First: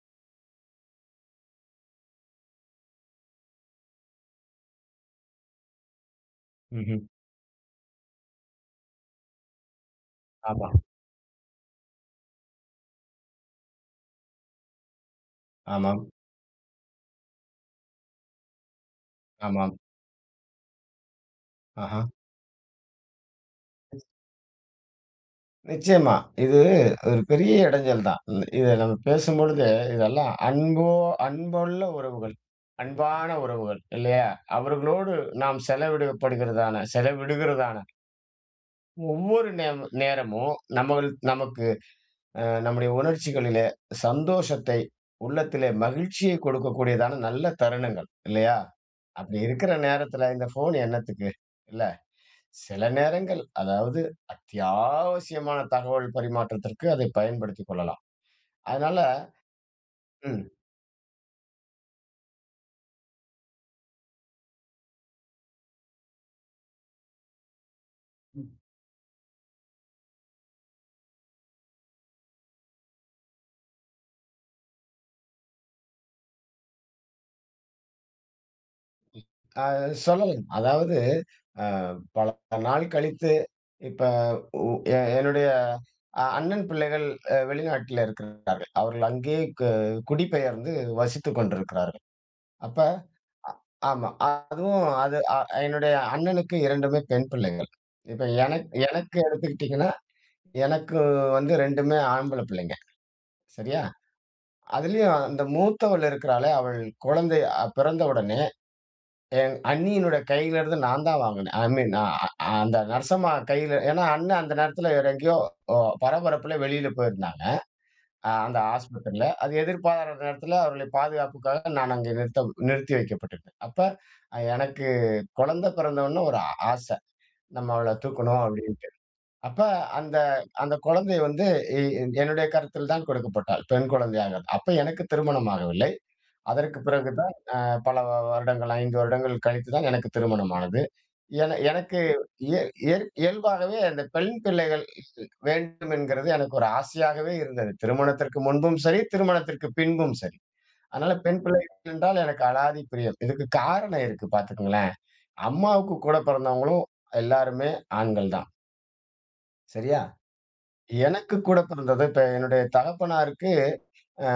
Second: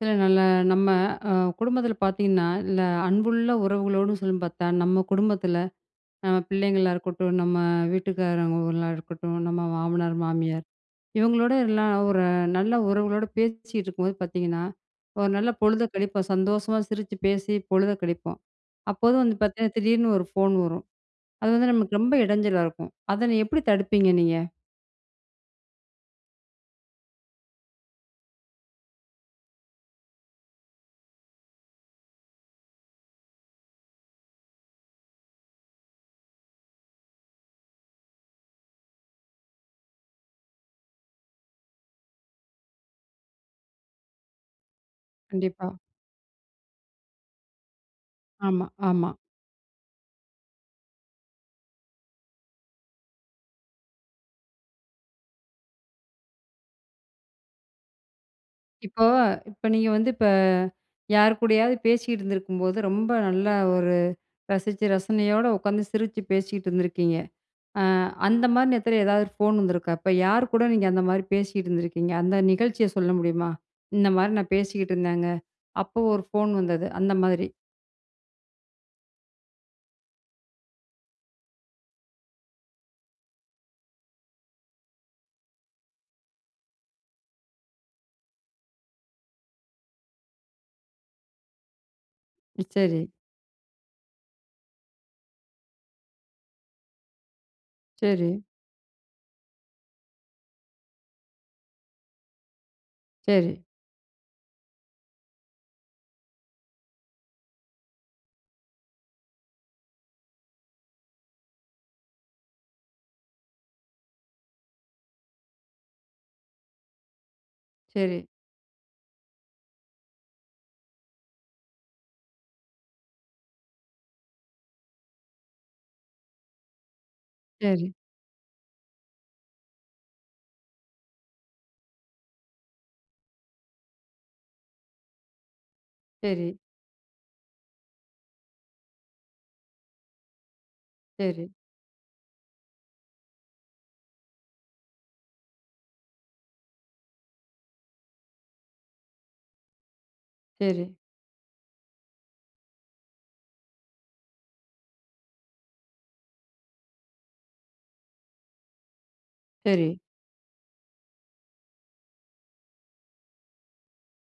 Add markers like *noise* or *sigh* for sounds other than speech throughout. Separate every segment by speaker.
Speaker 1: சில நாள்ல நம்ம, அ குடும்பத்தில பார்த்தீங்கன்னா, இந்த அன்புள்ள உறவுகளோடு சொல்லி பார்த்தா, நம்ம குடும்பத்தில, நம்ம
Speaker 2: ம்
Speaker 1: பிள்ளைங்களா
Speaker 2: ஹ்ம்.
Speaker 1: இருக்கட்டும், நம்ம வீட்டுக்காரவங்களா இருக்கட்டும், நம்ம மாமனார், மாமியார்,
Speaker 2: ஆமா.
Speaker 1: இவங்களோட எல்லாம் ஒரு நல்ல உறவுகளோடு பேசிகிட்டு இருக்கும்போது பார்த்தீங்கன்னா ஒரு நல்ல பொழுத
Speaker 2: ஆமாம்.
Speaker 1: கழிப்போம். சந்தோஷமா சிரிச்சு பேசி, பொழுத கழிப்போம். அப்போது வந்து
Speaker 2: ஆமாம்.
Speaker 1: பார்த்தீங்கன்னா, திடீர்னு ஒரு ஃபோன் வரும். அது வந்து நமக்கு
Speaker 2: ஆஹா.
Speaker 1: ரொம்ப இடஞ்சலா இருக்கும். அதை நீங்க எப்படி
Speaker 2: *unintelligible*
Speaker 1: தடுப்பீங்க நீங்க?
Speaker 2: நிச்சயமா. இது ஒரு பெரிய இடைஞ்சல் தான். இ இதை நம்ம பேசும்பொழுது, இதெல்லாம் அன்போ, அன்புள்ள உறவுகள். அன்பான உறவுகள். இல்லையா? அவர்களோடு நாம் செலவிடப்படுகிறதான, செலவிடுகிறதான ஒவ்வொரு நேமு நேரமும், நம்மள் நமக்கு அ நம்முடைய உணர்ச்சிகளிலே சந்தோஷத்தை, உள்ளத்திலே
Speaker 1: கண்டிப்பா.
Speaker 2: மகிழ்ச்சியை கொடுக்கக்கூடியதான நல்ல தருணங்கள், இல்லையா?
Speaker 1: ஆமா, ஆமா.
Speaker 2: அப்படி இருக்கிற நேரத்தில இந்த ஃபோன் என்னத்துக்கு? இல்ல. சில நேரங்கள் அதாவது அத்தியாவசியமான தகவல் பரிமாற்றத்திற்கு அதை பயன்படுத்திக் கொள்ளலாம். அதனால
Speaker 1: இப்போ இப்ப நீங்க வந்து இப்ப
Speaker 2: ம்.
Speaker 1: யார் கூடயாவது பேசிகிட்டிருந்திருக்கும்போது ரொம்ப நல்லா ஒரு ரசிச்சு, ரசனையோட உட்காந்து சிரிச்சு பேசிகிட்ருந்திருக்கீங்க. அ அந்த
Speaker 2: ம்.
Speaker 1: மாரி நேரத்துல, எதாவது ஒரு ஃபோன் வந்திருக்கா? அப்ப யார் கூட நீங்க அந்த மாரி பேசிட்டிருந்திருக்கீங்க? அந்த நிகழ்ச்சிய சொல்ல முடியுமா? "இந்த மாரி நான் பேசிக்கிட்ருந்தேங்க, அப்ப ஒரு ஃபோன் வந்தது." அந்த மாதிரி.
Speaker 2: ம். ஆ சொல்லலாம். அதாவது அ பல, பல நாள் கழித்து, இப்ப உ எ என்னுடைய அ அண்ணன் பிள்ளைகள் அ வெளிநாட்ல இருக்கிறார்கள். அவர்கள் அங்கே க குடிபெயர்ந்து வசித்துக் கொண்டிருக்கிறார்கள். அப்ப
Speaker 1: சரி.
Speaker 2: அ ஆமா. அதுவும் அது அ என்னுடைய அண்ணனுக்கு 2மே பெண் பிள்ளைகள். இப்ப
Speaker 1: சரி.
Speaker 2: எனக் எனக்கு எடுத்துக்கிட்டீங்கன்னா, எனக்கு வந்து 2மே ஆம்பள பிள்ளைங்க.
Speaker 1: சரி.
Speaker 2: சரியா? அதிலேயும் அந்த மூத்தவள் இருக்கிறாளே, அவள் குழந்தை அ பிறந்த உடனே, என் அண்ணியினுடைய கையிலேருந்து நான் தான் வாங்கினேன். "ஐ மீன் அ அ அந்த நர்சம்மா கையில ஏன்னா, அண்ணன் அந்த நேரத்தில வேற எங்கேயோ அ பரபரப்பில வெளியில போயிருந்தாங்க.
Speaker 1: சரி.
Speaker 2: அ அந்த ஆஸ்பத்திரில. அது எதிர்பாராத நேரத்தில அவர்களை பாதுகாப்புக்காக நான் அங்கே நிறுத்தம் நிறுத்தி வைக்கப்பட்டிருந்தேன். அப்ப அ எனக்கு குழந்தை பிறந்தவுன ஒரு ஆ ஆச. நம்ம அவள
Speaker 1: சரி.
Speaker 2: தூக்கணும், அப்பிடின்ட்டு. அப்ப அந்த அந்த குழந்தைய வந்து எ-என் என்னுடைய கரத்தில் தான் கொடுக்கப்பட்டாள். பெண் குழந்தையாக. அப்ப எனக்கு திருமணம் ஆகவில்லை.
Speaker 1: சரி.
Speaker 2: அதற்கு பிறகு தான் அ பல வ-வருடங்கள் 5 வருடங்கள் கழித்து தான் எனக்கு திருமணம் ஆனது.
Speaker 1: சரி.
Speaker 2: என எனக்கு இயல் இயல் இயல்பாகவே அந்த பெண் பிள்ளைகள் வேண்டும் என்கிறது எனக்கு ஒரு ஆசையாகவே இருந்தது. திருமணத்திற்க்கு முன்பும் சரி, திருமணத்திற்கு பின்பும் சரி.
Speaker 1: சரி.
Speaker 2: அதனால பெண் பிள்ளைகள் என்றால் எனக்கு அளாதி பிரியம். இதுக்கு காரணம் இருக்கு பாத்துக்கங்களேன்! அம்மாவுக்கு கூடப்பிறந்தவங்களும் எல்லோருமே ஆண்கள் தான்.
Speaker 1: சரி.
Speaker 2: சரியா? எனக்கு கூட பிறந்தது, இப்ப என்னுடைய தகப்பனாருக்கு அ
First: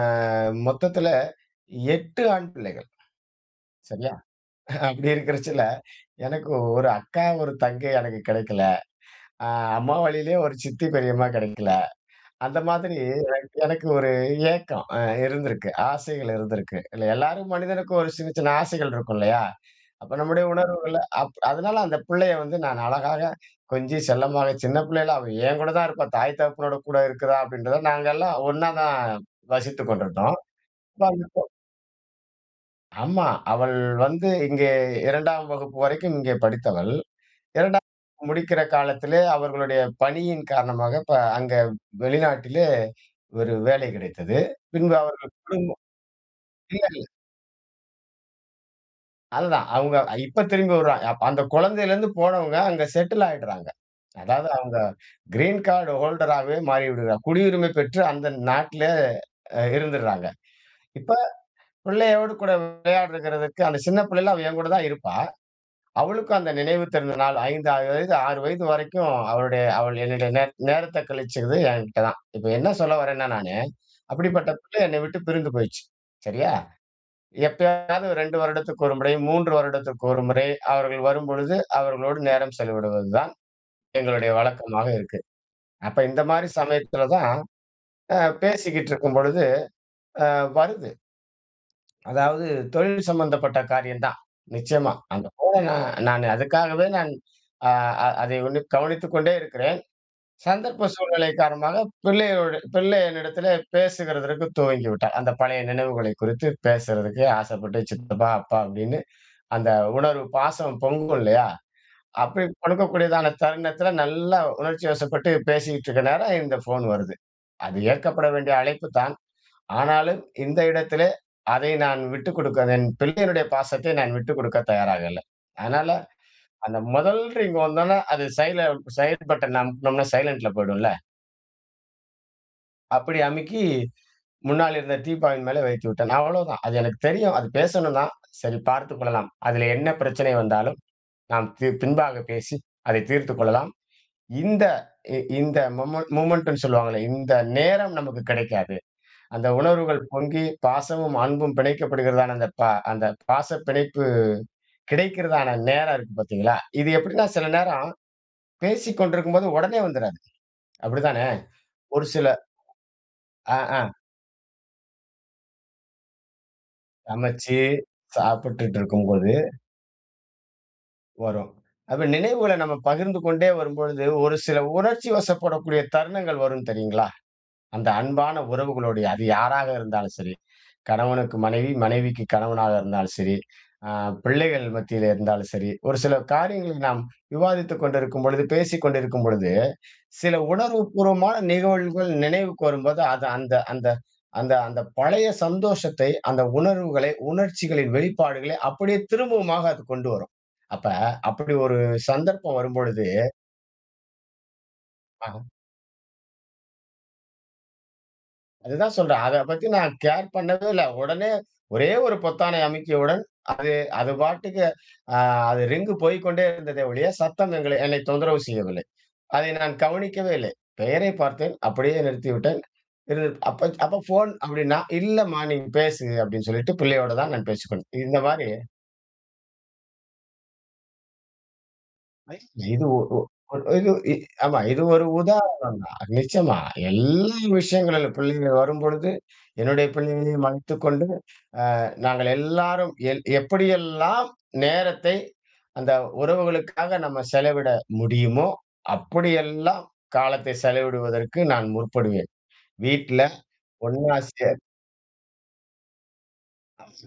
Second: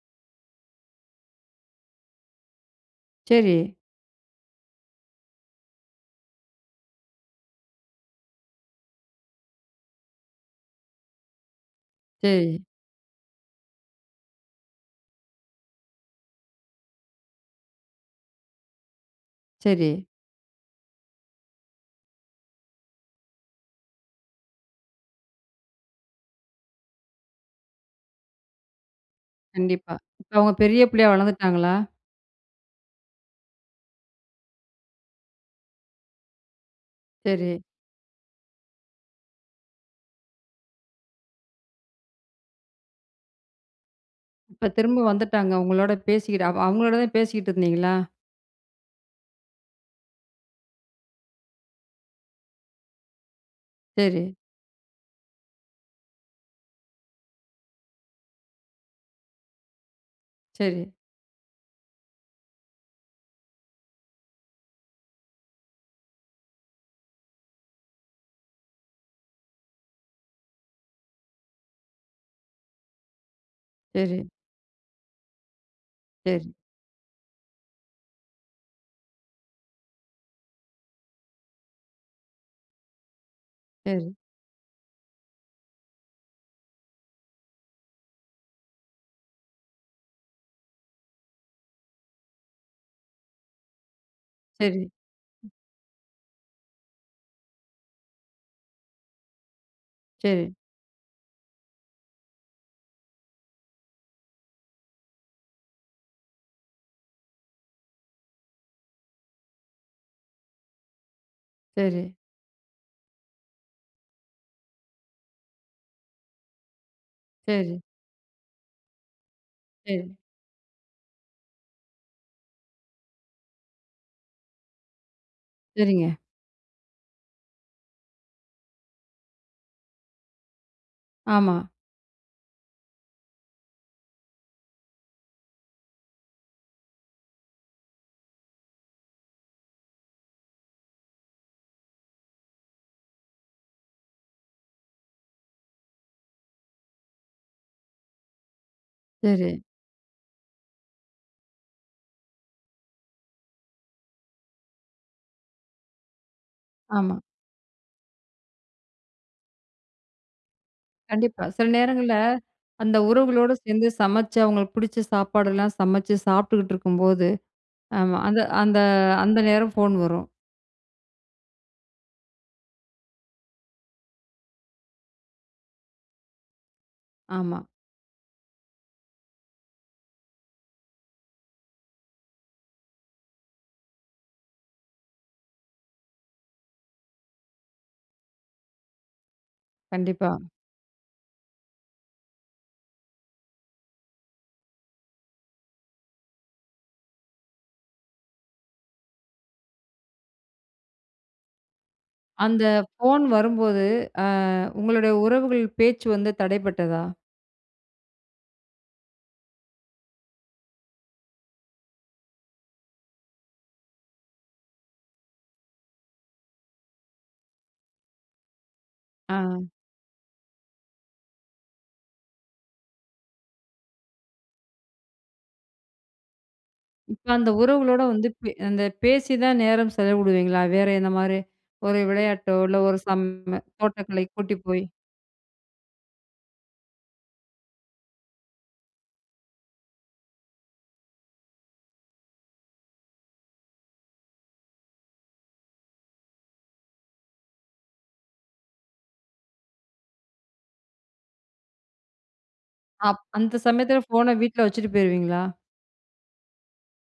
Speaker 2: மொத்தத்துல 8 ஆண் பிள்ளைகள்.
Speaker 1: சரி.
Speaker 2: சரியா? அப்படி இருக்குறதுல எனக்கு ஒரு அக்கா, ஒரு தங்கை எனக்கு கெடைக்கல. அ அம்மா வழியிலயும் ஒரு சித்தி, பெரியம்மா கெடைக்கல.
Speaker 1: சரி.
Speaker 2: அந்த மாதிரி எனக் எனக்கு ஒரு ஏக்கம் அ இருந்திருக்கு, ஆசைகள் இருந்திருக்கு. இல்ல எல்லாரும் மனிதனுக்கும் ஒரு சின்ன, சின்ன ஆசைகள் இருக்கும் இல்லயா?
Speaker 1: சரி.
Speaker 2: அப்ப நம்முடைய உணர்வுகள அப் அதனால அந்த பிள்ளைய வந்து நான் அழகாக கொஞ்சி செல்லமாவே, சின்ன பிள்ளைல அவ என் கூட தான் இருப்பா. தாய் தகப்பனோட கூட இருக்கிறா அப்பிடின்றத நாங்க எல்லாம் ஒண்ணாதான் வசித்து
Speaker 1: கண்டிப்பா. இப்ப
Speaker 2: கொண்டிருந்தோம்.
Speaker 1: அவுங்க பெரிய பிள்ளையா
Speaker 2: *unintelligible*
Speaker 1: வளர்ந்துட்டாங்களா?
Speaker 2: ஆமா. அவள் வந்து இங்கே 2 ஆம் வகுப்பு வரைக்கும் இங்கே படித்தவள்.
Speaker 1: சரி.
Speaker 2: 2 ஆம் வகுப்பு முடிக்கிற காலத்திலே அவர்களுடைய பணியின் காரணமாக இப்ப அங்க வெளிநாட்டிலே ஒரு வேலை கிடைத்தது.
Speaker 1: இப்ப
Speaker 2: பின்பு
Speaker 1: திரும்ப
Speaker 2: அவர்கள்
Speaker 1: வந்துட்டாங்க,
Speaker 2: குடும்பம்.
Speaker 1: உங்களோட பேசிக்கிட்டு அவ
Speaker 2: இல்ல, இல்ல.
Speaker 1: அவங்களோடதான் பேசிக்கிட்டு இருந்தீங்களா?
Speaker 2: அதுதான். அவுங்க அ இப்ப திரும்பி வருவாங்க. அப்ப அந்த குழந்தையிலேருந்து போனவங்க, அங்க செட்டில் ஆயிடுறாங்க.
Speaker 1: சரி.
Speaker 2: அதாவது அவுங்க கிரீன் கார்டு ஹோல்டர் ஆகவே மாறிவிடுகிறார்கள் குடியுரிமை பெற்று அந்த நாட்ல அ இருந்துறாங்க.
Speaker 1: சரி.
Speaker 2: இப்ப பிள்ளையோடு கூட விளையாடுகிறதுக்கு, அந்த சின்ன பிள்ளையில அவ என் கூட தான் இருப்பா. அவளுக்கும் அந்த நினைவு தெரிந்த நாள் 5 அ வயது 6 வயது வரைக்கும் அவளுடைய அவள் என்னுடைய நேர் நேரத்த கழிச்சது என்கிட்ட தான். இப்ப என்ன சொல்ல வரேன்னா நானு,
Speaker 1: சரி.
Speaker 2: அப்பிடிப்பட்ட பிள்ளை என்னை விட்டு பிரிந்து போயிருச்சு.
Speaker 1: சரி.
Speaker 2: சரியா? எப்பையாவது 2 வருடத்திற்கு ஒரு முறை, 3 வருடத்திற்கு ஒரு முறை அவர்கள் வரும்பொழுது, அவர்களோடு நேரம் செலவிடுவது தான்
Speaker 1: சரி.
Speaker 2: எங்களுடைய வழக்கமாக இருக்கு. அப்ப இந்தமாரி சமயத்தில தான் அ பேசிக்கிட்டு இருக்கும்பொழுது, அ வருது. அதாவது தொழில் சம்மந்தப்பட்ட காரியம் தான்,
Speaker 1: சரி
Speaker 2: நிச்சயமா. அது
Speaker 1: ம்.
Speaker 2: போக நான் நான் அதுக்காகவே நான் அ அ அதை உன்னிப் கவனித்துக் கொண்டே இருக்கிறேன்.
Speaker 1: சரி.
Speaker 2: சந்தர்ப்ப சூழ்நிலை காரணமாக பிள்ளையோட பிள்ளை என்னிடத்திலே பேசுகிறதற்கு துவங்கிவிட்டா. அந்த பழைய நினைவுகளை குறித்து பேசுறதுக்கு ஆசைப்பட்டு, 'சித்தப்பா! அப்பா!' அப்பிடின்னு, அந்த உணர்வு, பாசம் பொங்கும் இல்லயா?
Speaker 1: சரி.
Speaker 2: அப்பிடி கொடுக்கக்கூடியதான தருணத்தில நல்லா உணர்ச்சிவசப்பட்டு பேசிக்கிட்டு இருக்க நேரம், இந்த ஃபோனு வருது. அது
Speaker 1: சரி.
Speaker 2: ஏற்கப்பட வேண்டிய அழைப்பு தான்.
Speaker 1: சரி.
Speaker 2: ஆனாலும், இந்த இடத்திலே அதை நான் விட்டு கொடுக்க வேண் என் பிள்ளையினுடைய பாசத்தை நான் விட்டு கொடுக்க தயாராக இல்ல. அதனால
Speaker 1: சரிங்க.
Speaker 2: அந்த முதல் ரிங் வந்தோன, அது சைல சைடு பட்டன அமுக்குனோம்ன்னா, சைலன்ட்ல போயிடும்ல.
Speaker 1: ஆமா.
Speaker 2: அப்பிடி அமுக்கி முன்னால இருந்த டீப்பாயின் மேலே வைத்து விட்டேன். அவ்வளவுதான். அது எனக்கு தெரியும். அது பேசணும்தான், சரி பார்த்துக் கொள்ளலாம். அதிலே என்ன பிரச்சனை வந்தாலும், நாம் தீர் பின்பாக பேசி, அதை தீர்த்துக் கொள்ளலாம். இந்த இ இந்த மொமென் மொமென்டுன்னு சொல்லுவாங்கள்ல. இந்த நேரம் நமக்கு கிடைக்காது. அந்த
Speaker 1: சரி.
Speaker 2: உணர்வுகள் பொங்கி பாசமும், அன்பும் பிணைக்கப்படுகிறதான, அந்த பா அந்த பாச பிணைப்பு கிடைக்கிறதான நேரம் இருக்கு பார்த்தீங்களா! இது
Speaker 1: ஆமா.
Speaker 2: எப்பிடின்னா, சில நேரம் பேசிக்கொண்டிருக்கும்போது உடனே வந்துறாது. அப்படித்தானே?
Speaker 1: கண்டிப்பா. சில
Speaker 2: ஒரு
Speaker 1: நேரங்கள்ல
Speaker 2: சில
Speaker 1: அந்த உறவுகளோடு
Speaker 2: ஆ, ஆ.
Speaker 1: சேர்ந்து சமைச்சு அவுங்களுக்கு பிடிச்ச சாப்பாடெல்லாம் சமைச்சு சாப்பிட்டுகிட்டிருக்கும்போது
Speaker 2: சமைச்சு
Speaker 1: ஆமா. அது அந்த
Speaker 2: சாப்பிட்டுட்டிருக்கும்போது
Speaker 1: அந்த நேரம் ஃபோன் வரும்.
Speaker 2: வரும். அப்ப நினைவுகள நம்ம பகிர்ந்து கொண்டே வரும்பொழுது, ஒரு சில உணர்ச்சிவசப்படக்கூடிய தருணங்கள் வரும் தெரியுங்களா?
Speaker 1: ஆமா.
Speaker 2: அந்த அன்பான உறவுகளோடு அது யாராக இருந்தாலும் சரி. கணவனுக்கு மனைவி, மனைவிக்கு கணவனாக இருந்தாலும் சரி, அ பிள்ளைகள் மத்தியிலே இருந்தாலும் சரி, ஒரு சில காரியங்களை நாம் விவாதித்துக் கொண்டிருக்கும்பொழுது பேசிக்கொண்டிருக்கும் பொழுது
Speaker 1: கண்டிப்பா.
Speaker 2: சில உணர்வு பூர்வமான நிகழ்வுகள் நினைவுக்கு வரும்போது, அது அந்த அந்த அந்த அந்த பழைய சந்தோஷத்தை, அந்த உணர்வுகளை, உணர்ச்சிகளின் வெளிப்பாடுகளை அப்பிடியே திரும்பவுமாக அது கொண்டு வரும். அப்ப அப்பிடி ஒரு சந்தர்ப்பம்
Speaker 1: அந்த
Speaker 2: வரும்பொழுது
Speaker 1: ஃபோன் வரும்போது, அ உங்களுடைய
Speaker 2: ஆஹ்.
Speaker 1: உறவுகள் பேச்சு வந்து தடைபட்டதா?
Speaker 2: அதுதான் சொல்றேன், அத பத்தி நான் கேர் பண்ணவே இல்ல. உடனே ஒரே ஒரு பொத்தானை அமுக்கியவுடன் அது, அது பாட்டுக்கு அ அது ரிங்கு போய்க்கொண்டே இருந்ததே ஒழிய, சத்தம் எங்களை என்னை தொந்தரவு செய்யவில்லை. அதை
Speaker 1: அ.
Speaker 2: நான் கவனிக்கவே இல்லை. பெயரைப் பார்த்தேன். அப்பிடியே நிறுத்திவிட்டேன். சிறிது அப்ப அப்பா ஃபோன் அப்பிடின்னா, இல்லம்மா நீங்க பேசுங்க அப்பிடின்னு சொல்லிட்டு, பிள்ளையோட
Speaker 1: இப்ப
Speaker 2: தான் நான்
Speaker 1: அந்த
Speaker 2: பேசிக்கொண்டேன்.
Speaker 1: உறவுகளோட வந்து
Speaker 2: இந்தமாரி.
Speaker 1: இப் அந்த பேசி தான் நேரம் செலவிடுவீங்களா? வேற என்னமாரி ஒரு விளையாட்டோ, இல்ல
Speaker 2: இது, ஓ
Speaker 1: ஒரு சம்
Speaker 2: ஓ ஓ இது இ
Speaker 1: தோட்டக்கலை கூட்டி
Speaker 2: ஆமா இது
Speaker 1: போய்
Speaker 2: ஒரு உதாரணம் தான். நிச்சயமா எல் விஷயங்களில் பிள்ளைகள் வரும்பொழுது, என்னுடைய பிள்ளைகளையும் மறைத்துக் கொண்டு, அ நாங்க எல்லாரும் எல் எப்படியெல்லாம் நேரத்தை அந்த உறவுகளுக்காக நம்ம செலவிட முடியுமோ, அப்படியெல்லாம் காலத்தை செலவிடுவதற்கு நான் முற்படுவேன்.
Speaker 1: அப்
Speaker 2: வீட்ல
Speaker 1: அந்த சமயத்துல
Speaker 2: ஒண்ணா
Speaker 1: ஃபோன
Speaker 2: சேர்
Speaker 1: வீட்ல வச்சுட்டு போயிருவீங்களா?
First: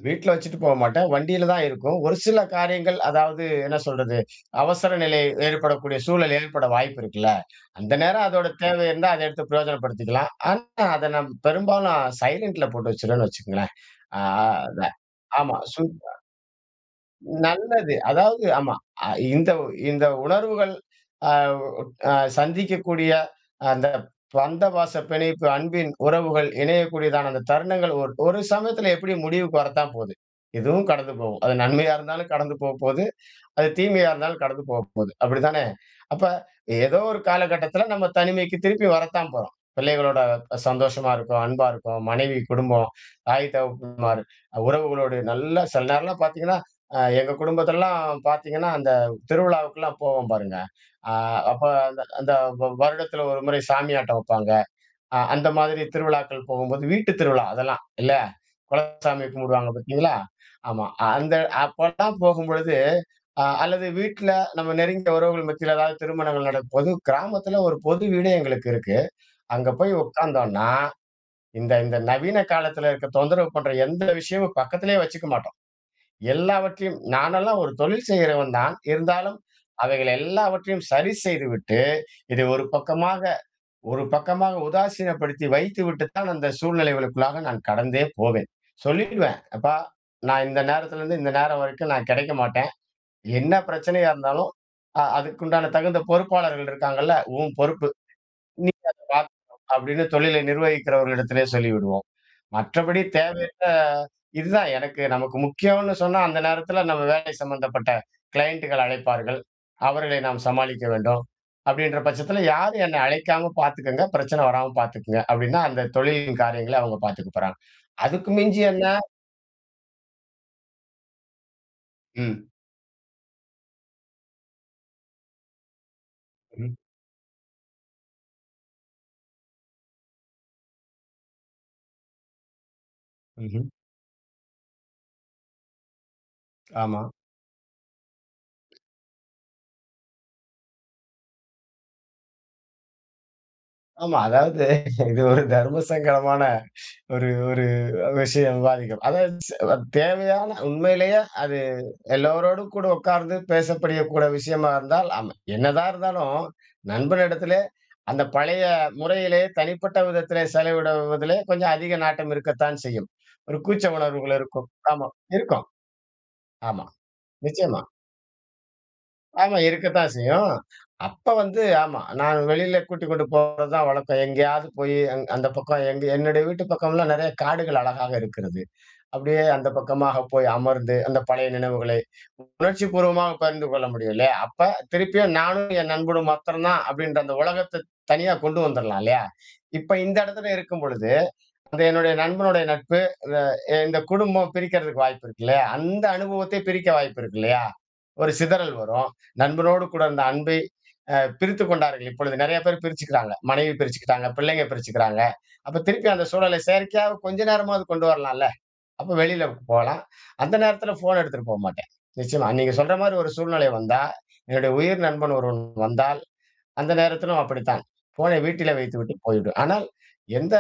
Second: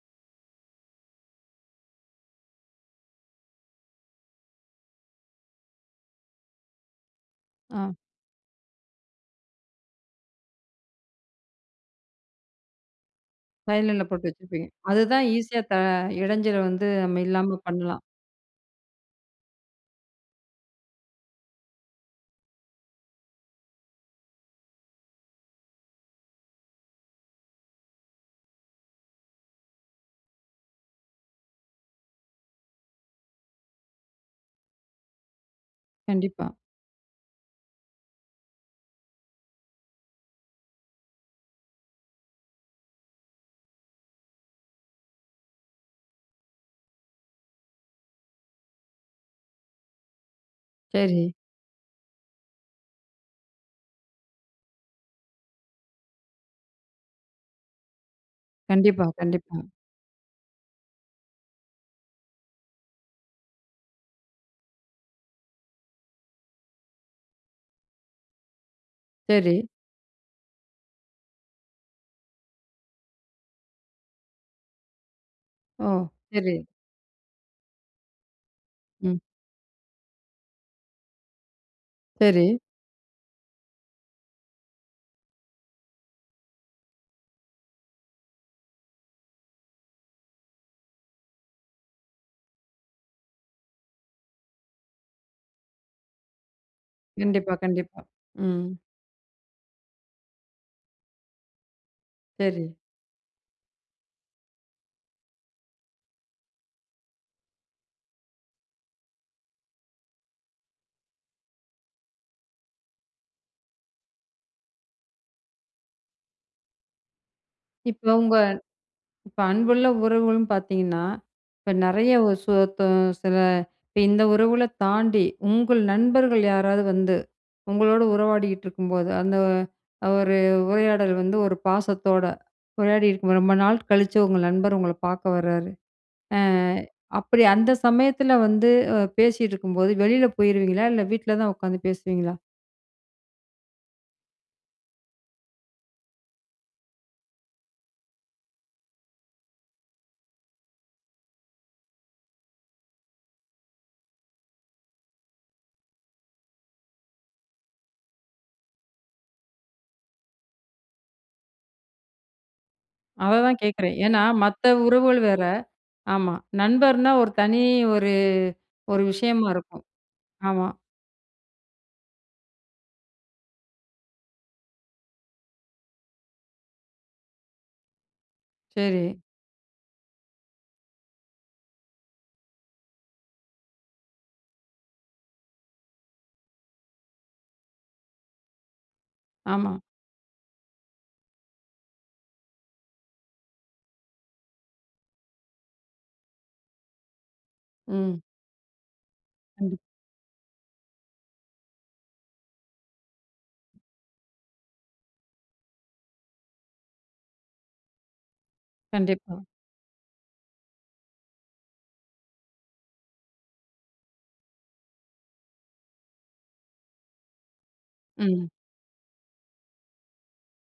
Speaker 2: வீட்டுல வச்சுட்டு போ மாட்டேன். வண்டியில தான் இருக்கும். ஒரு சில காரியங்கள், அதாவது என்ன சொல்றது, அவசர நிலை ஏற்படக்கூடிய சூழல் ஏற்பட வாய்ப்பு இருக்குல்ல.
Speaker 1: ஆ.
Speaker 2: அந்த நேரம் அதோட தேவை இருந்தா, அதை எடுத்து பிரயோஜனப்படுத்திக்கலாம். ஆனா, அத நாம் பெரும்பாலும் சைலன்ட்ல போட்டு வச்சுருவேன்னு வச்சுக்கோங்களேன்.
Speaker 1: சைலண்ட்ல
Speaker 2: அ
Speaker 1: போட்டு வச்சிருப்பீங்க.
Speaker 2: அதான்
Speaker 1: அதுதான்
Speaker 2: ஆமா
Speaker 1: ஈஸியா த
Speaker 2: சு
Speaker 1: இடைஞ்சல வந்து நம்ம இல்லாம
Speaker 2: நல்லது.
Speaker 1: பண்ணலாம்.
Speaker 2: அதாவது ஆமா, அ இந்த இந்த உணர்வுகள் அவ் அ சந்திக்கக்கூடிய அந்த பந்த பாச பிணைப்பு அன்பின் உறவுகள் இணையக்கூடியதான அந்த தருணங்கள் ஒரு ஒரு சமயத்தில எப்பிடியும் முடிவுக்கு வரத்தான் போது. இதுவும் கடந்து போகும். அது நன்மையா இருந்தாலும் கடந்து போப்போது. அது தீமையா இருந்தாலும் கடந்து போப்போது. அப்பிடி தானே! அப்ப
Speaker 1: கண்டிப்பா.
Speaker 2: ஏதோ ஒரு காலகட்டத்தில நம்ம தனிமைக்கு திருப்பி வரத்தான் போறோம். பிள்ளைகளோட சந்தோஷமா இருக்கோம். அன்பா இருக்கோம். மனைவி, குடும்பம், தாய், தகப்பன்மார் உறவுகளோடு நல்ல சில நேரம்லாம் பார்த்தீங்கன்னா, அ எங்கள் குடும்பத்தெல்லாம் பார்த்தீங்கன்னா, அந்த திருவிழாவுக்கெல்லாம் போவோம் பாருங்க. அ
Speaker 1: சரி.
Speaker 2: அப்ப அந்த அந்த வ வருடத்தில ஒரு முறை சாமி ஆட்டம் வப்பாங்க. அ அந்த மாதிரி திருவிழாக்கள் போகும்போது, வீட்டுத் திருவிழா அதெல்லாம். இல்ல.
Speaker 1: கண்டிப்பா,
Speaker 2: குலசாமி
Speaker 1: கண்டிப்பா.
Speaker 2: கும்பிடுவாங்க பார்த்தீங்களா! ஆமா. அந்த அப்பல்லாம் போகும்பொழுது, அ அல்லது வீட்ல நம்ம நெருங்கிய உறவுகள் மத்தியில எதாவது திருமணங்கள் நடக்கும்போது, கிராமத்தில ஒரு பொது வீடு எங்களுக்கு இருக்கு.
Speaker 1: சரி.
Speaker 2: அங்க போய் உட்காந்தோன்னா, இந்த இந்த நவீன காலத்தில இருக்கிற தொந்தரவு பண்ற எந்த விஷயமும் பக்கத்திலே வச்சுக்க மாட்டோம்.
Speaker 1: ஓ! சரி.
Speaker 2: எல்லாவற்றையும் நானெல்லாம் ஒரு தொழில் செய்றவன் தான்.
Speaker 1: ம்.
Speaker 2: இருந்தாலும் அவைகள் எல்லாவற்றையும் சரி செய்துவிட்டு, இதை
Speaker 1: சரி.
Speaker 2: ஒரு பக்கமாக ஒரு பக்கமாக உதாசீனப்படுத்தி வைத்துவிட்டு தான், அந்த சூழ்நிலைகளுக்குள்ளாக நான் கடந்தே போவேன். சொல்லிடுவேன். அப்பா! நான் இந்த நேரத்துலேருந்து இந்த நேரம் வரைக்கும் நான் கிடைக்க மாட்டேன். என்ன பிரச்சனையா இருந்தாலும், அ அதுக்குண்டான தகுந்த பொறுப்பாளர்கள் இருக்காங்கல்ல, உன்
Speaker 1: கண்டிப்பா, கண்டிப்பா.
Speaker 2: பொறுப்பு.
Speaker 1: ம்.
Speaker 2: இன்னைக்கி அத பார்த்துக்கணும் அப்பிடின்னு தொழிலை நிர்வகிக்கிறவர்கள் இடத்திலே சொல்லிவிடுவோம்.
Speaker 1: சரி.
Speaker 2: மற்றபடி தேவையற்ற இதுதான் எனக்கு நமக்கு முக்கியோன்னு சொன்னா, அந்த நேரத்தில நம்ம வேலை சம்மந்தப்பட்ட க்ளையண்டுகள் அழைப்பார்கள். அவர்களை நாம் சமாளிக்க வேண்டும். அப்பிடின்ற பட்சத்தில யாரும் என்னை அழைக்காம பார்த்துக்கங்க. பிரச்சனை வராம பார்த்துக்கங்க அப்பிடின்னா, அந்த தொழிலின் காரியங்களை அவுங்க பார்த்துக்க போறாங்க.
Speaker 1: இப்போ
Speaker 2: அதுக்கு
Speaker 1: உங்க
Speaker 2: மிஞ்சி என்ன?
Speaker 1: இப்ப அன்புள்ள உறவுகளும் பார்த்தீங்கன்னா, இப்ப நிறைய ஒரு
Speaker 2: ம்.
Speaker 1: சோத்தோம் சில இப்ப இந்த உறவுகள தாண்டி, உங்கள் நண்பர்கள்
Speaker 2: ம்.
Speaker 1: யாராவது வந்து உங்களோட உறவாடிக்கிட்டு இருக்கும்போது, அந்த ஒரு உரையாடல் வந்து ஒரு பாசத்தோட உரையாடியிருக்கும். ரொம்ப
Speaker 2: ம்ஹ்ம்.
Speaker 1: நாள் கழிச்சு உங்கள் நண்பர் உங்கள பார்க்க வராரு. அ
Speaker 2: ஆமா.
Speaker 1: அப்பிடி அந்த சமயத்தில வந்து அ பேசிகிட்டுருக்கும்போது, வெளில போயிருவீங்களா! இல்ல வீட்ல தான் உக்காந்து பேசுவீங்களா.
Speaker 2: ஆமா அதாவது இது ஒரு தர்மசங்கடமான ஒரு ஒரு விஷயம் விவாதிக்கும். அதாவது ஸ் தேவையான உண்மையிலேயே அது எல்லோரோடும் கூட உட்கார்ந்து பேசக்கூடிய விஷயமாக இருந்தால், ஆமா என்னதான் இருந்தாலும், நண்பன் இடத்திலே அந்த பழைய முறையிலே தனிப்பட்ட விதத்திலே செலவிடுவதிலே கொஞ்சம் அதிக நாட்டம் இருக்கத்தான் செய்யும்.
Speaker 1: அத
Speaker 2: ஒரு
Speaker 1: தான்
Speaker 2: கூச்ச
Speaker 1: கேக்குறேன், ஏன்னா
Speaker 2: உணர்வுகள்
Speaker 1: மத்த
Speaker 2: இருக்கும். ஆமாம்
Speaker 1: உறவுகள் வேற.
Speaker 2: இருக்கும்,
Speaker 1: ஆமா.
Speaker 2: ஆமா
Speaker 1: நண்பர்னா ஒரு தனி
Speaker 2: நிச்சயமா.
Speaker 1: ஒரு ஒரு விஷயமா
Speaker 2: ஆமா
Speaker 1: இருக்கும்.
Speaker 2: இருக்கத்தான் செய்யும்.
Speaker 1: ஆமா.
Speaker 2: அப்ப வந்து, ஆமா. நான் வெளியில கூட்டிக்கொண்டு போவது தான் வழக்கம். எங்கேயாவது போய் அந்த பக்கம், எங்க என்னுடைய வீட்டு பக்கம்லாம் நெறைய காடுகள் அழகாக இருக்கிறது
Speaker 1: சரி.
Speaker 2: அப்படியே அந்த பக்கமாக போய் அமர்ந்து அந்த பழைய நினைவுகளை உணர்ச்சிபூர்வமாக பகிர்ந்து கொள்ள முடியும் இல்லயா? அப்ப திருப்பியும் நானும் என் நண்பனும் மாத்திரம் தான் அப்படின்ற அந்த உலகத்தை தனியா கொண்டு வந்துறலாம் இல்லையா?
Speaker 1: ஆமா.
Speaker 2: இப்ப இந்த இடத்துல இருக்கும்பொழுது அந்த என்னுடைய நண்பனுடைய நட்பு, இந்த குடும்பம் பிரிக்கிறதுக்கு வாய்ப்பு இருக்கு இல்லையா. அந்த அனுபவத்தை பிரிக்க வாய்ப்பு இருக்கு இல்லையா.
Speaker 1: ம்.
Speaker 2: ஒரு சிதறல் வரும்.
Speaker 1: கண்டிப்
Speaker 2: நண்பனோடு கூட இருந்த அன்பை அ பிரித்துக் கொண்டார்கள் இப்பொழுது. நெறையா பேரு பிரிச்சுக்கிறாங்க. மனைவி பிரிச்சுக்கிட்டாங்க, பிள்ளைங்க பிரிச்சுக்கிறாங்க. அப்போ திருப்பி அந்த சூழலை செயற்கையாக கொஞ்ச நேரமாவது கொண்டு வரலாம்ல? அப்போ
Speaker 1: கண்டிப்பா.
Speaker 2: வெளியில போலாம். அந்த நேரத்தில ஃபோன எடுத்துட்டு போமாட்டேன் நிச்சயமா. நீங்க சொல்ற மாரி ஒரு சூழ்நிலை வந்தா, என்னுடைய உயிர் நண்பன் ஒருவன் வந்தால், அந்த நேரத்திலும் அப்படித்தான் ஃபோனை
Speaker 1: ம்.
Speaker 2: வீட்டிலே வைத்துவிட்டு போய்விடுவேன். ஆனால் எந்த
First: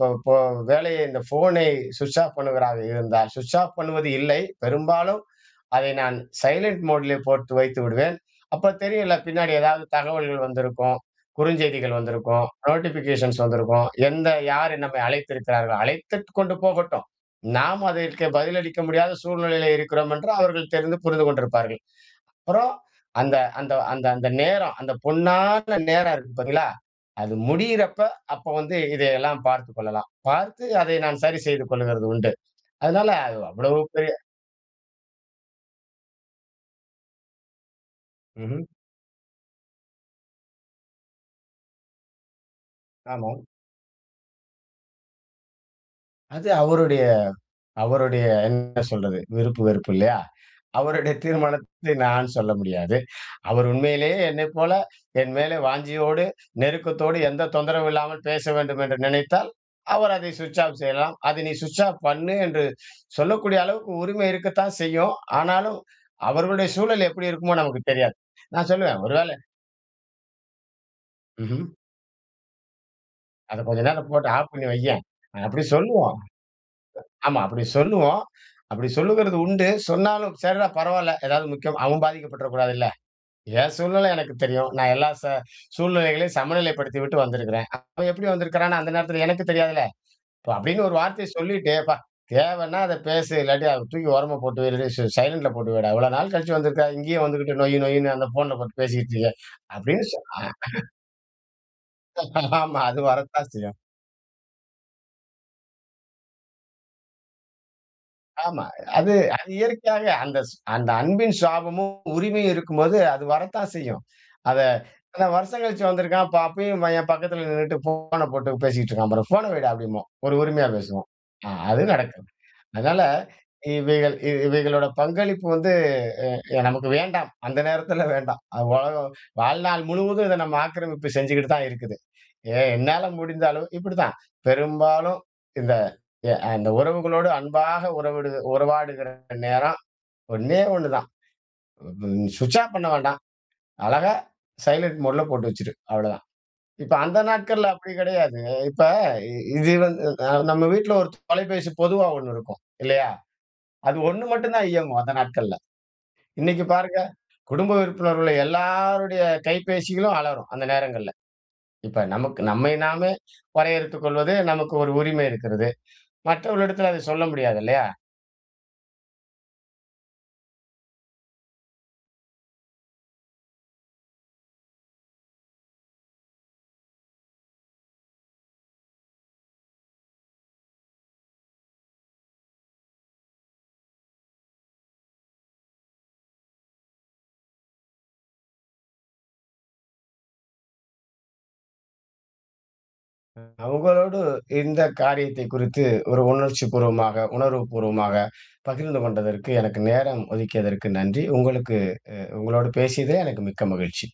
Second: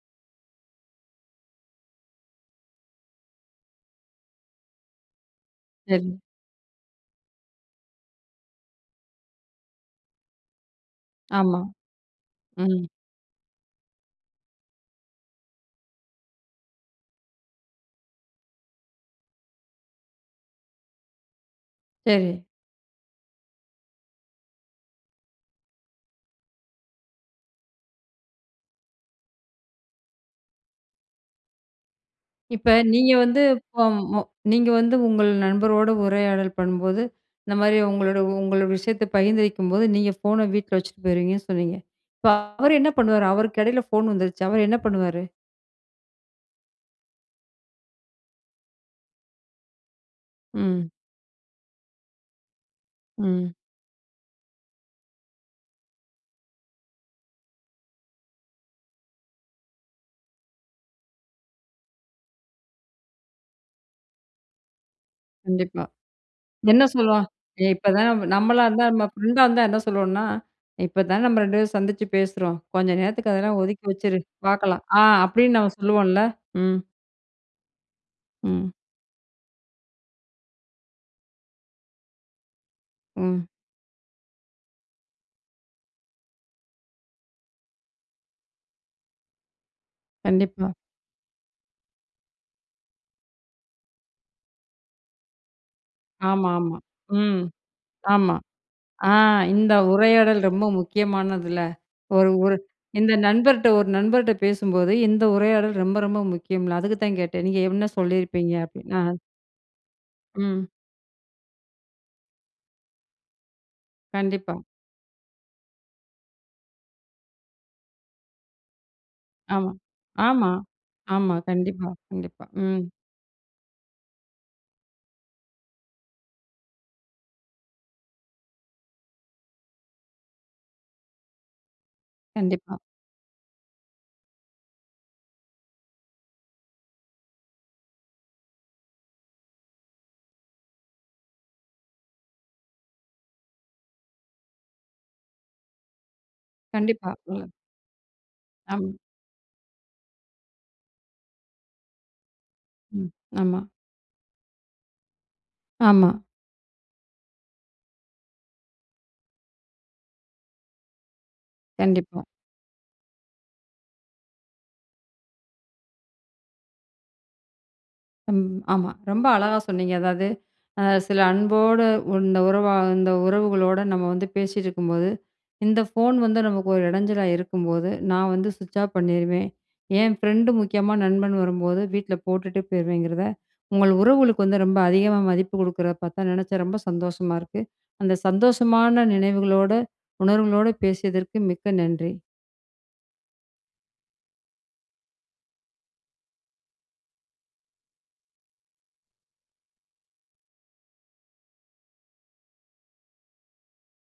Speaker 2: ப் போ வேலையை இந்த ஃபோனை ஸ்விட்ச் ஆஃப் பண்ணுவதாக இருந்தால், ஸ்விட்ச் ஆஃப் பண்ணுவது இல்லை. பெரும்பாலும் அதை
Speaker 1: சரி.
Speaker 2: நான் சைலன்ட் மோடுல போட்டு வைத்து விடுவேன். அப்ப தெரியும்ல பின்னாடி ஏதாவது தகவல்கள் வந்திருக்கும்,
Speaker 1: ஆமா.
Speaker 2: குறுஞ்செய்திகள் வந்திருக்கும்,
Speaker 1: ம்.
Speaker 2: நோட்டிஃபிகேஷன்ஸ் வந்திருக்கும். எந்த யார் நம்மை அழைத்திருக்கிறார்கள், அழைத்து கொண்டு போகட்டும். நாம அதற்கு பதிலளிக்க முடியாத சூழ்நிலையிலே இருக்கிறோம் என்று அவர்கள் தெரிந்து புரிந்து கொண்டிருப்பார்கள்.
Speaker 1: சரி.
Speaker 2: அப்புறம் அந்த நேரம் அந்த பொன்னான நேரம் இருக்கு பார்த்தீங்களா? அது முடியிறப்ப அப்ப வந்து இதையெல்லாம் பார்த்துக் கொள்ளலாம். பார்த்து அதை நான் சரி செய்து கொள்கிறது உண்டு.
Speaker 1: இப்ப
Speaker 2: அதனால
Speaker 1: நீங்க
Speaker 2: அது
Speaker 1: வந்து,
Speaker 2: அவ்வளவு
Speaker 1: இப்போ
Speaker 2: பெரிய
Speaker 1: ம் நீங்க வந்து உங்கள் நண்பரோடு உரையாடல் பண்ணும்போது, இந்த மாரி உங்களோட
Speaker 2: ம்ஹ்ம்.
Speaker 1: உங்கள் விஷயத்தை பகிர்ந்துரிக்கும்போது நீங்க ஃபோனை வீட்ல வச்சுட்டு போயிருவீங்கன்னு சொன்னீங்க. இப்ப அவர் என்ன பண்ணுவாரு?
Speaker 2: ஆமாம்.
Speaker 1: அவருக்கு இடையில ஃபோன் வந்துருச்சு. அவரு என்ன பண்ணுவாரு?
Speaker 2: அது அவருடைய, அவருடைய என்ன சொல்றது? விருப்பு, வெறுப்பு இல்லையா?
Speaker 1: ம்.
Speaker 2: அவருடைய தீர்மானத்தை நான் சொல்ல முடியாது.
Speaker 1: ம்.
Speaker 2: அவர் உண்மையிலேயே என்னைப்போல என்மேல வாஞ்சையோடு, நெருக்கத்தோடு, எந்த தொந்தரவும் இல்லாமல் பேச வேண்டும் என்று நினைத்தால், அவர் அதை சுவிட்ச் ஆஃப் செய்யலாம். அதை நீ சுவிட்ச் ஆஃப் பண்ணு என்று சொல்லக்கூடிய அளவுக்கு உரிமை இருக்கத்தான் செய்யும். ஆனாலும்,
Speaker 1: கண்டிப்பா.
Speaker 2: அவர்களுடைய
Speaker 1: என்ன
Speaker 2: சூழல்
Speaker 1: சொல்லுவா?
Speaker 2: எப்டி இருக்குமோ!
Speaker 1: "ஏ
Speaker 2: நமக்கு
Speaker 1: இப்பதா
Speaker 2: தெரியாது.
Speaker 1: ம் நம்மளா
Speaker 2: நான்
Speaker 1: இருந்தா,
Speaker 2: சொல்லுவேன்
Speaker 1: நம்ம
Speaker 2: ஒருவேள
Speaker 1: ஃப்ரெண்டா இருந்தா என்ன சொல்லுவோம்னா, இப்பதான் நம்ம ரெண்டு
Speaker 2: ம்ஹ்ம்.
Speaker 1: பேரும் சந்திச்சு பேசுறோம். கொஞ்ச நேரத்துக்கு அதெல்லாம்
Speaker 2: அத கொஞ்ச
Speaker 1: ஒதுக்கி
Speaker 2: நேரம்
Speaker 1: வச்சுரு.
Speaker 2: போட்டு ஆஃப் பண்ணி
Speaker 1: பாக்கலாம்,"
Speaker 2: வையேன்.
Speaker 1: ஆ அப்டின்னு
Speaker 2: அப்டி
Speaker 1: நம்ம
Speaker 2: சொல்லுவோம்.
Speaker 1: சொல்லுவோம்ல? ம்.
Speaker 2: ஆமா, அப்டி சொல்லுவோம்,
Speaker 1: ம்.
Speaker 2: அப்டி சொல்லுகிறது உண்டு. சொன்னாலும், சர்ரா பரவால்ல, ஏதாவது முக்கியம் அவன் பாதிக்கப்பட்டறக் கூடாதுல்ல?
Speaker 1: ம்.
Speaker 2: ஏன் சூழ்நில எனக்கு தெரியும், நான் எல்லா ச சூழ்நிலைகளையும் சமநிலைப்படுத்திவிட்டு வந்துருக்கேன். அவன் எப்டி வந்துருக்கான்னோ அந்த நேரத்துல எனக்கு தெரியாதுல? இப்
Speaker 1: கண்டிப்பா.
Speaker 2: அப்டின்னு ஒரு வார்த்தைய சொல்லிட்டு, "அப்பா! தேவனா அத பேசு, இல்லாட்டி அத தூக்கி ஓரமா போட்டு வை. இல்லாட்டி ஸ் சை சைலண்ட்ல போட்டு வைடா. இவ்வளோ நாள்
Speaker 1: ஆமா,
Speaker 2: கழிச்சு
Speaker 1: ஆமா.
Speaker 2: வந்துருக்க, இங்கேயும்
Speaker 1: ம்.
Speaker 2: வந்துக்கிட்டு நொய் நொய்னு அந்த
Speaker 1: ஆமா.
Speaker 2: போன்ல போட்டு
Speaker 1: ஆ
Speaker 2: பேசிட்டு இருக்க"
Speaker 1: இந்த
Speaker 2: அப்டின்னு சொல்
Speaker 1: உரையாடல்
Speaker 2: அ
Speaker 1: ரொம்ப
Speaker 2: அ.
Speaker 1: முக்கியமானதுல. ஒரு, ஒரு,
Speaker 2: ஆமா. அது
Speaker 1: இந்த
Speaker 2: வரத்தான்
Speaker 1: நண்பர்ட்ட
Speaker 2: செய்யும்.
Speaker 1: ஒரு நண்பர்ட்ட பேசும்போது, இந்த உரையாடல் ரொம்ப ரொம்ப முக்கியம்ல. அதுக்குத்தான் கேட்டேன், நீங்க என்ன சொல்லிருப்பீங்க?
Speaker 2: ஆமா.
Speaker 1: அப்டின்னு அ.
Speaker 2: அது, அது இயற்கையாவே அந்த ஸ்
Speaker 1: ம்.
Speaker 2: அந்த அன்பின் சாபமும், உரிமையும் இருக்கும்போது அது வரத்தான் செய்யும். அத
Speaker 1: கண்டிப்பா.
Speaker 2: இத்தன வருஷம் கழிச்சு வந்துருக்கான், ப அப்பயும் என் பக்கத்துல நின்னுட்டு, போன போட்டு பேசிட்டு இருக்கான் பாரு! ஃபோன வைடா,
Speaker 1: ஆமா.
Speaker 2: அப்படிம்போம். ஒரு
Speaker 1: ஆமா.
Speaker 2: உரிமையா பேசுவோம்.
Speaker 1: ஆமா
Speaker 2: ஆ, அது
Speaker 1: கண்டிப்பா,
Speaker 2: நடக்கும்.
Speaker 1: கண்டிப்பா. ம்.
Speaker 2: அதனால இவைகள் இவைகளோட பங்களிப்பு வந்து எ எ நமக்கு வேண்டாம். அந்த நேரத்துல வேண்டாம். அ உலகம் வாழ்நாள் முழுவதும் இத நம்ம ஆக்கிரமிப்பு செஞ்சுகிட்டுதான் இருக்குது. எ
Speaker 1: கண்டிப்பா.
Speaker 2: என்னால முடிந்த அளவு இப்டித்தான், பெரும்பாலும் இந்த அ இந்த உறவுகளோடு அன்பாக உறவுடு உறவாடுகிற நேரம் ஒண்ணே ஒண்னுதான். *unintelligible* சுவிட்ச் ஆஃப் பண்ண வேண்டாம். அழகா சைலண்ட் மோட்ல போட்டு வச்சுரு, அவ்வளவுதான். இப்ப
Speaker 1: கண்டிப்பா.
Speaker 2: அந்த நாட்கள்ல அப்டி கெடையாது. இப்ப
Speaker 1: ஆமா.
Speaker 2: இ இது வந்து அ நம்ம வீட்ல ஒரு தொலைபேசி பொதுவா ஒண்ணு இருக்கும், இல்லையா?
Speaker 1: ம், ஆமா.
Speaker 2: அது ஒண்ணு மட்டும்தான் இயங்கும் அந்த நாட்கள்ல.
Speaker 1: ஆமா.
Speaker 2: இன்னைக்கு பாருங்க, குடும்ப உறுப்பினர்கள எல்லோருடைய கைப்பேசிகளும் அலறும் அந்த நேரங்கள்ல. இப்ப
Speaker 1: கண்டிப்பா.
Speaker 2: நமக்கு, நம்மை நாமே வரையறுத்து கொள்வது நமக்கு ஒரு உரிமை இருக்கிறது. மற்றவர்களிடத்தில அத சொல்ல முடியாதில்லையா?
Speaker 1: அம் ஆமா ரொம்ப அழகா சொன்னீங்க அதாவது, அ சில அன்போட இந்த உறவா இந்த உறவுகளோட நம்ம வந்து பேசிட்டு இருக்கும்போது, இந்த போன் வந்து நமக்கு ஒரு எடஞ்சலா இருக்கும்போது, நா வந்து சுவிட்ச் ஆஃப் பண்ணீருவேன். என் ஃப்ரெண்ட் முக்கியமா நண்பன் வரும்போது, வீட்ல போட்டுட்டு போயிருவேங்கறத, உங்கள் உறவுகளுக்கு வந்து ரொம்ப அதிகமா மதிப்பு குடுக்கறத பாத்தா, நெனச்சா ரொம்ப சந்தோஷமா இருக்கு. அந்த சந்தோஷமான நினைவுகளோட, உணர்வுகளோட பேசியதற்கு மிக்க நன்றி.
Speaker 2: உங்களோடு இந்த காரியத்தை குறித்து ஒரு உணர்ச்சிப்பூர்வமாக, உணர்வுப்பூர்வமாக பகிர்ந்துகொண்டதற்கு, எனக்கு நேரம் ஒதுக்கியதற்கு நன்றி! உங்களுக்கு அ உங்களோடு பேசியதிலே எனக்கு மிக்க மகிழ்ச்சி.